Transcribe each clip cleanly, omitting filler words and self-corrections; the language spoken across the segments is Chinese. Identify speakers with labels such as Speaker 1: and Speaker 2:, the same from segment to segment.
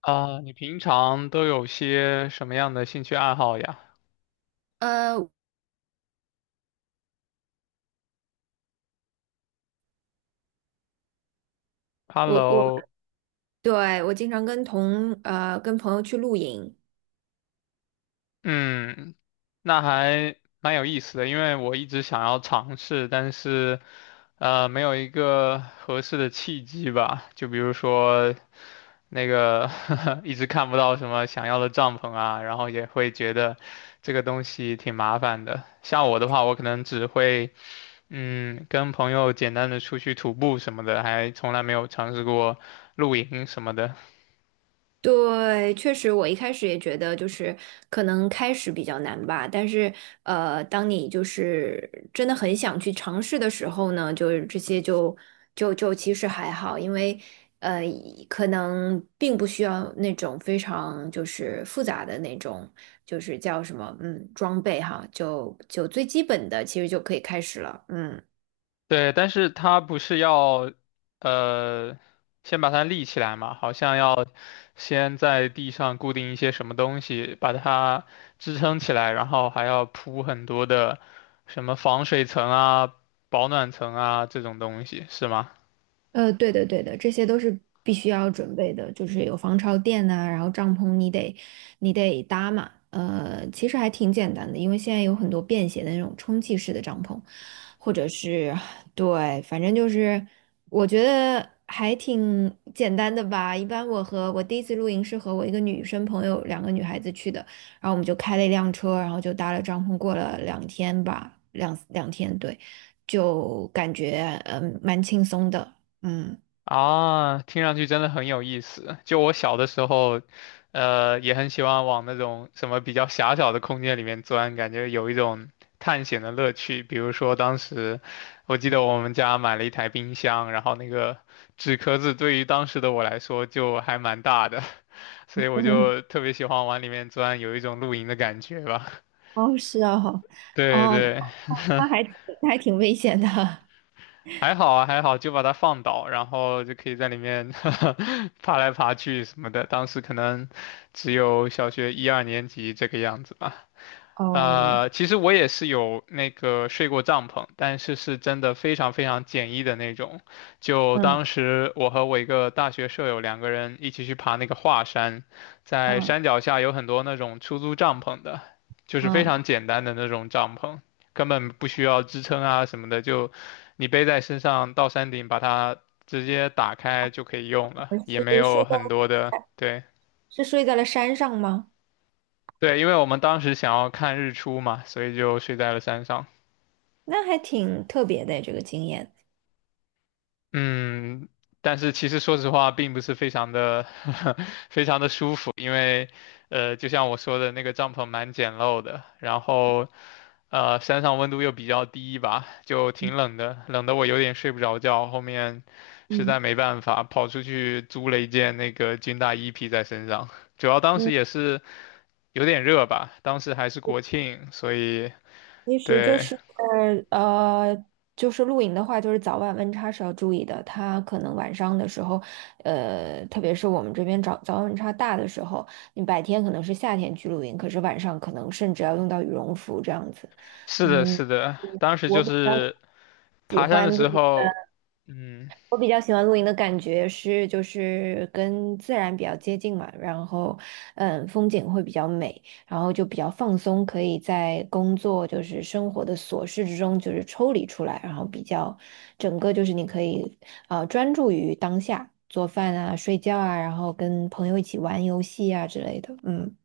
Speaker 1: 啊，你平常都有些什么样的兴趣爱好呀
Speaker 2: 呃，我我
Speaker 1: ？Hello，
Speaker 2: 对，我经常跟朋友去露营。
Speaker 1: 嗯，那还蛮有意思的，因为我一直想要尝试，但是没有一个合适的契机吧。就比如说那个 一直看不到什么想要的帐篷啊，然后也会觉得这个东西挺麻烦的。像我的话，我可能只会。嗯，跟朋友简单的出去徒步什么的，还从来没有尝试过露营什么的。
Speaker 2: 对，确实我一开始也觉得就是可能开始比较难吧，但是当你就是真的很想去尝试的时候呢，就是这些就其实还好，因为呃可能并不需要那种非常就是复杂的那种就是叫什么装备哈，就最基本的其实就可以开始了，嗯。
Speaker 1: 对，但是它不是要，呃，先把它立起来嘛，好像要先在地上固定一些什么东西，把它支撑起来，然后还要铺很多的什么防水层啊、保暖层啊这种东西，是吗？
Speaker 2: 对的，对的，这些都是必须要准备的，就是有防潮垫呐、然后帐篷你得搭嘛。其实还挺简单的，因为现在有很多便携的那种充气式的帐篷，或者是对，反正就是我觉得还挺简单的吧。一般我第一次露营是和我一个女生朋友，2个女孩子去的，然后我们就开了一辆车，然后就搭了帐篷，过了两天吧，两天，对，就感觉蛮轻松的，嗯。
Speaker 1: 啊，听上去真的很有意思。就我小的时候，也很喜欢往那种什么比较狭小的空间里面钻，感觉有一种探险的乐趣。比如说，当时我记得我们家买了一台冰箱，然后那个纸壳子对于当时的我来说就还蛮大的，所以 我
Speaker 2: 嗯，
Speaker 1: 就特别喜欢往里面钻，有一种露营的感觉吧。
Speaker 2: 哦，是哦。
Speaker 1: 对
Speaker 2: 哦，
Speaker 1: 对。
Speaker 2: 那还挺那还挺危险的。
Speaker 1: 还好啊，还好，就把它放倒，然后就可以在里面 爬来爬去什么的。当时可能只有小学一二年级这个样子吧。
Speaker 2: 哦，
Speaker 1: 其实我也是有那个睡过帐篷，但是是真的非常非常简易的那种。就
Speaker 2: 嗯
Speaker 1: 当时我和我一个大学舍友两个人一起去爬那个华山，在
Speaker 2: 嗯
Speaker 1: 山脚下有很多那种出租帐篷的，就是非
Speaker 2: 嗯，
Speaker 1: 常简单的那种帐篷，根本不需要支撑啊什么的，就你背在身上到山顶把它直接打开就可以用了，
Speaker 2: 我
Speaker 1: 也没
Speaker 2: 是
Speaker 1: 有
Speaker 2: 睡在
Speaker 1: 很多的，对
Speaker 2: 是睡在了山上吗？
Speaker 1: 对，因为我们当时想要看日出嘛，所以就睡在了山上。
Speaker 2: 那还挺特别的这个经验。
Speaker 1: 嗯，但是其实说实话，并不是非常的 非常的舒服，因为就像我说的，那个帐篷蛮简陋的，然后山上温度又比较低吧，就
Speaker 2: 嗯
Speaker 1: 挺冷的，冷得我有点睡不着觉。后面实在
Speaker 2: 嗯，
Speaker 1: 没办法，跑出去租了一件那个军大衣披在身上，主要当时
Speaker 2: 嗯，
Speaker 1: 也是有点热吧，当时还是国庆，所以
Speaker 2: 其实
Speaker 1: 对，
Speaker 2: 呃，就是露营的话，就是早晚温差是要注意的。它可能晚上的时候，特别是我们这边早早晚温差大的时候，你白天可能是夏天去露营，可是晚上可能甚至要用到羽绒服这样子。
Speaker 1: 是
Speaker 2: 嗯，
Speaker 1: 的，是的，当时就
Speaker 2: 我比较
Speaker 1: 是
Speaker 2: 喜
Speaker 1: 爬山的
Speaker 2: 欢露
Speaker 1: 时
Speaker 2: 营。
Speaker 1: 候。嗯，
Speaker 2: 我比较喜欢露营的感觉是，就是跟自然比较接近嘛。然后嗯，风景会比较美，然后就比较放松，可以在工作就是生活的琐事之中就是抽离出来，然后比较整个就是你可以啊专注于当下，做饭啊、睡觉啊，然后跟朋友一起玩游戏啊之类的，嗯。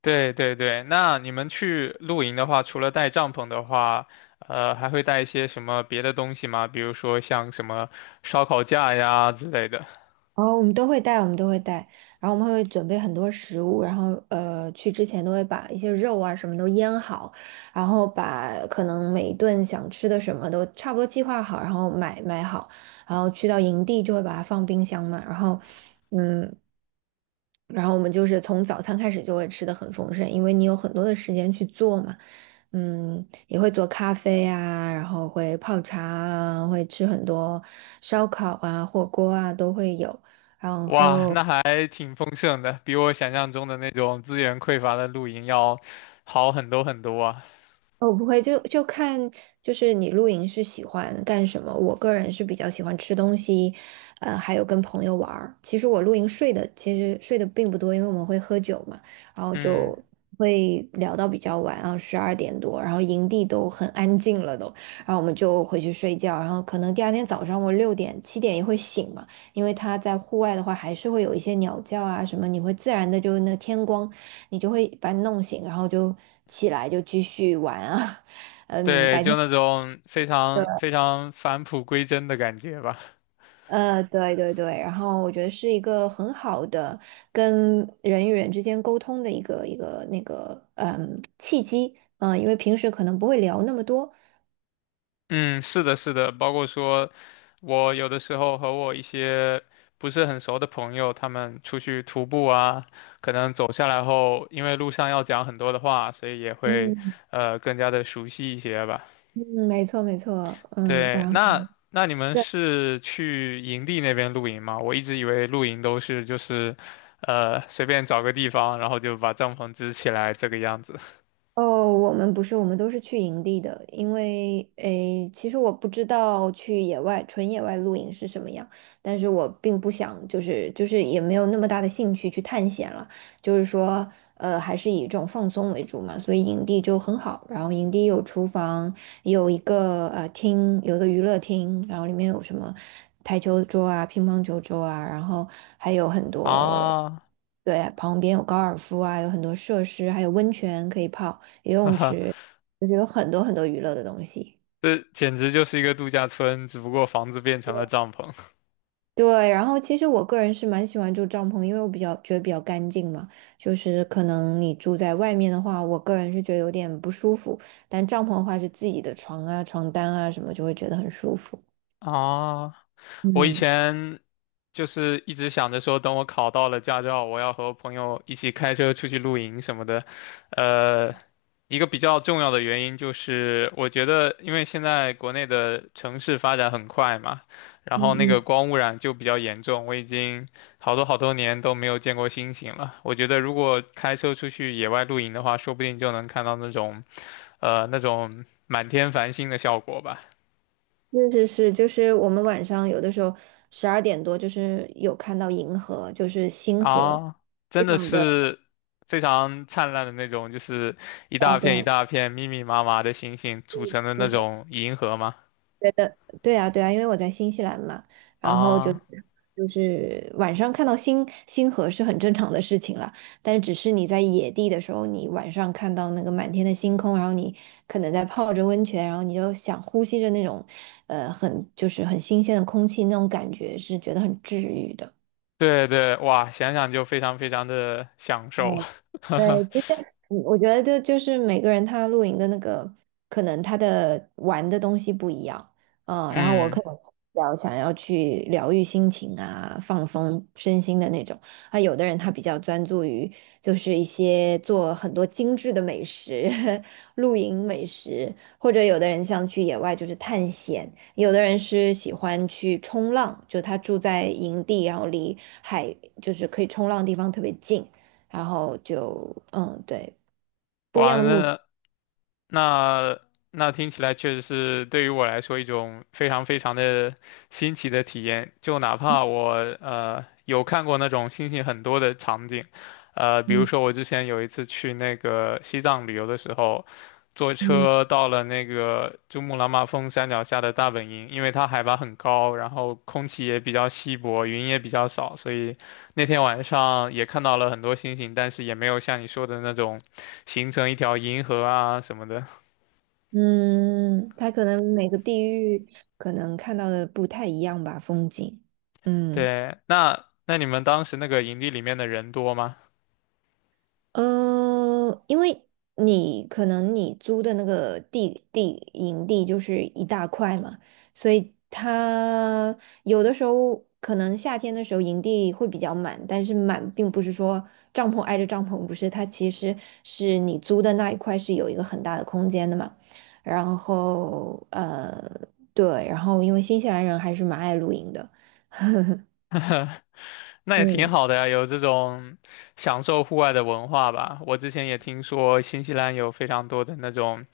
Speaker 1: 对对对，那你们去露营的话，除了带帐篷的话，还会带一些什么别的东西吗？比如说像什么烧烤架呀之类的。
Speaker 2: 哦，我们都会带，我们都会带，然后我们会准备很多食物，然后去之前都会把一些肉啊什么都腌好，然后把可能每一顿想吃的什么都差不多计划好，然后买好，然后去到营地就会把它放冰箱嘛，然后嗯，然后我们就是从早餐开始就会吃的很丰盛，因为你有很多的时间去做嘛。嗯，也会做咖啡啊，然后会泡茶啊，会吃很多烧烤啊、火锅啊都会有，然
Speaker 1: 哇，
Speaker 2: 后。
Speaker 1: 那还挺丰盛的，比我想象中的那种资源匮乏的露营要好很多很多啊。
Speaker 2: 哦，不会，就就看，就是你露营是喜欢干什么？我个人是比较喜欢吃东西，还有跟朋友玩儿。其实我露营睡的其实睡的并不多，因为我们会喝酒嘛，然后
Speaker 1: 嗯，
Speaker 2: 就会聊到比较晚啊，十二点多，然后营地都很安静了都，然后我们就回去睡觉，然后可能第二天早上我6点7点也会醒嘛，因为他在户外的话还是会有一些鸟叫啊什么，你会自然的就那天光你就会把你弄醒，然后就起来就继续玩啊。嗯，
Speaker 1: 对，
Speaker 2: 白
Speaker 1: 就
Speaker 2: 天。
Speaker 1: 那种非常非常返璞归真的感觉吧。
Speaker 2: 对对对，然后我觉得是一个很好的跟人与人之间沟通的一个契机。嗯，因为平时可能不会聊那么多。
Speaker 1: 嗯，是的，是的，包括说，我有的时候和我一些不是很熟的朋友，他们出去徒步啊，可能走下来后，因为路上要讲很多的话，所以也会
Speaker 2: 嗯
Speaker 1: 更加的熟悉一些吧。
Speaker 2: 嗯，没错没错，嗯，
Speaker 1: 对，
Speaker 2: 然后。
Speaker 1: 那你们
Speaker 2: 对。
Speaker 1: 是去营地那边露营吗？我一直以为露营都是就是随便找个地方，然后就把帐篷支起来这个样子
Speaker 2: 哦，我们不是，我们都是去营地的，因为诶，其实我不知道去野外纯野外露营是什么样，但是我并不想，就是也没有那么大的兴趣去探险了，就是说，还是以这种放松为主嘛，所以营地就很好，然后营地有厨房，有一个厅，有一个娱乐厅，然后里面有什么台球桌啊、乒乓球桌啊，然后还有很多。
Speaker 1: 啊，
Speaker 2: 对，旁边有高尔夫啊，有很多设施，还有温泉可以泡。游
Speaker 1: 哈
Speaker 2: 泳
Speaker 1: 哈，
Speaker 2: 池，就是有很多很多娱乐的东西。
Speaker 1: 这简直就是一个度假村，只不过房子变成了帐篷。
Speaker 2: 对，然后其实我个人是蛮喜欢住帐篷，因为我比较觉得比较干净嘛。就是可能你住在外面的话，我个人是觉得有点不舒服，但帐篷的话是自己的床啊、床单啊什么，就会觉得很舒服。
Speaker 1: 啊，我以
Speaker 2: 嗯。
Speaker 1: 前就是一直想着说，等我考到了驾照，我要和朋友一起开车出去露营什么的。呃，一个比较重要的原因就是，我觉得因为现在国内的城市发展很快嘛，然后
Speaker 2: 嗯
Speaker 1: 那个
Speaker 2: 嗯，
Speaker 1: 光污染就比较严重，我已经好多好多年都没有见过星星了。我觉得如果开车出去野外露营的话，说不定就能看到那种，那种满天繁星的效果吧。
Speaker 2: 是是是，就是我们晚上有的时候十二点多，就是有看到银河，就是星河，
Speaker 1: 啊，
Speaker 2: 非
Speaker 1: 真的
Speaker 2: 常的。
Speaker 1: 是非常灿烂的那种，就是一
Speaker 2: 对啊
Speaker 1: 大
Speaker 2: 对
Speaker 1: 片一
Speaker 2: 啊，
Speaker 1: 大片密密麻麻的星星
Speaker 2: 对
Speaker 1: 组成的那
Speaker 2: 对
Speaker 1: 种银河吗？
Speaker 2: 对对啊，对啊，因为我在新西兰嘛，然后就是
Speaker 1: 啊，
Speaker 2: 就是晚上看到星星河是很正常的事情了，但是只是你在野地的时候，你晚上看到那个满天的星空，然后你可能在泡着温泉，然后你就想呼吸着那种，很就是很新鲜的空气，那种感觉是觉得很治愈的。
Speaker 1: 对对，哇，想想就非常非常的享
Speaker 2: 嗯，
Speaker 1: 受。
Speaker 2: 对，其实我觉得这就是每个人他露营的那个，可能他的玩的东西不一样。嗯，然后我
Speaker 1: 嗯
Speaker 2: 可能比较想要去疗愈心情啊，放松身心的那种。啊，有的人他比较专注于就是一些做很多精致的美食，露营美食，或者有的人像去野外就是探险，有的人是喜欢去冲浪，就他住在营地，然后离海就是可以冲浪的地方特别近。然后就嗯，对，不一样
Speaker 1: 哇，
Speaker 2: 的目的。
Speaker 1: 那那听起来确实是对于我来说一种非常非常的新奇的体验。就哪怕我有看过那种星星很多的场景，比如
Speaker 2: 嗯
Speaker 1: 说我之前有一次去那个西藏旅游的时候，坐
Speaker 2: 嗯
Speaker 1: 车到了那个珠穆朗玛峰山脚下的大本营，因为它海拔很高，然后空气也比较稀薄，云也比较少，所以那天晚上也看到了很多星星，但是也没有像你说的那种。形成一条银河啊什么的。
Speaker 2: 嗯，他可能每个地域可能看到的不太一样吧，风景。嗯。
Speaker 1: 对，那你们当时那个营地里面的人多吗？
Speaker 2: 因为你可能你租的那个营地就是一大块嘛，所以它有的时候可能夏天的时候营地会比较满，但是满并不是说帐篷挨着帐篷，不是，它其实是你租的那一块是有一个很大的空间的嘛。然后对，然后因为新西兰人还是蛮爱露营的。
Speaker 1: 那也挺
Speaker 2: 嗯，
Speaker 1: 好的呀，有这种享受户外的文化吧。我之前也听说新西兰有非常多的那种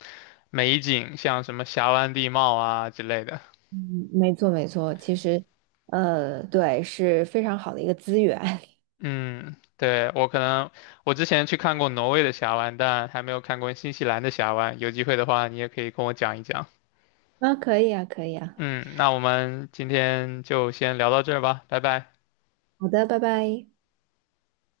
Speaker 1: 美景，像什么峡湾地貌啊之类的。
Speaker 2: 嗯，没错没错，其实，对，是非常好的一个资源。
Speaker 1: 嗯，对，我可能我之前去看过挪威的峡湾，但还没有看过新西兰的峡湾。有机会的话，你也可以跟我讲一讲。
Speaker 2: 啊，可以啊，可以啊，
Speaker 1: 嗯，那我们今天就先聊到这儿吧，拜拜。
Speaker 2: 好的，拜拜。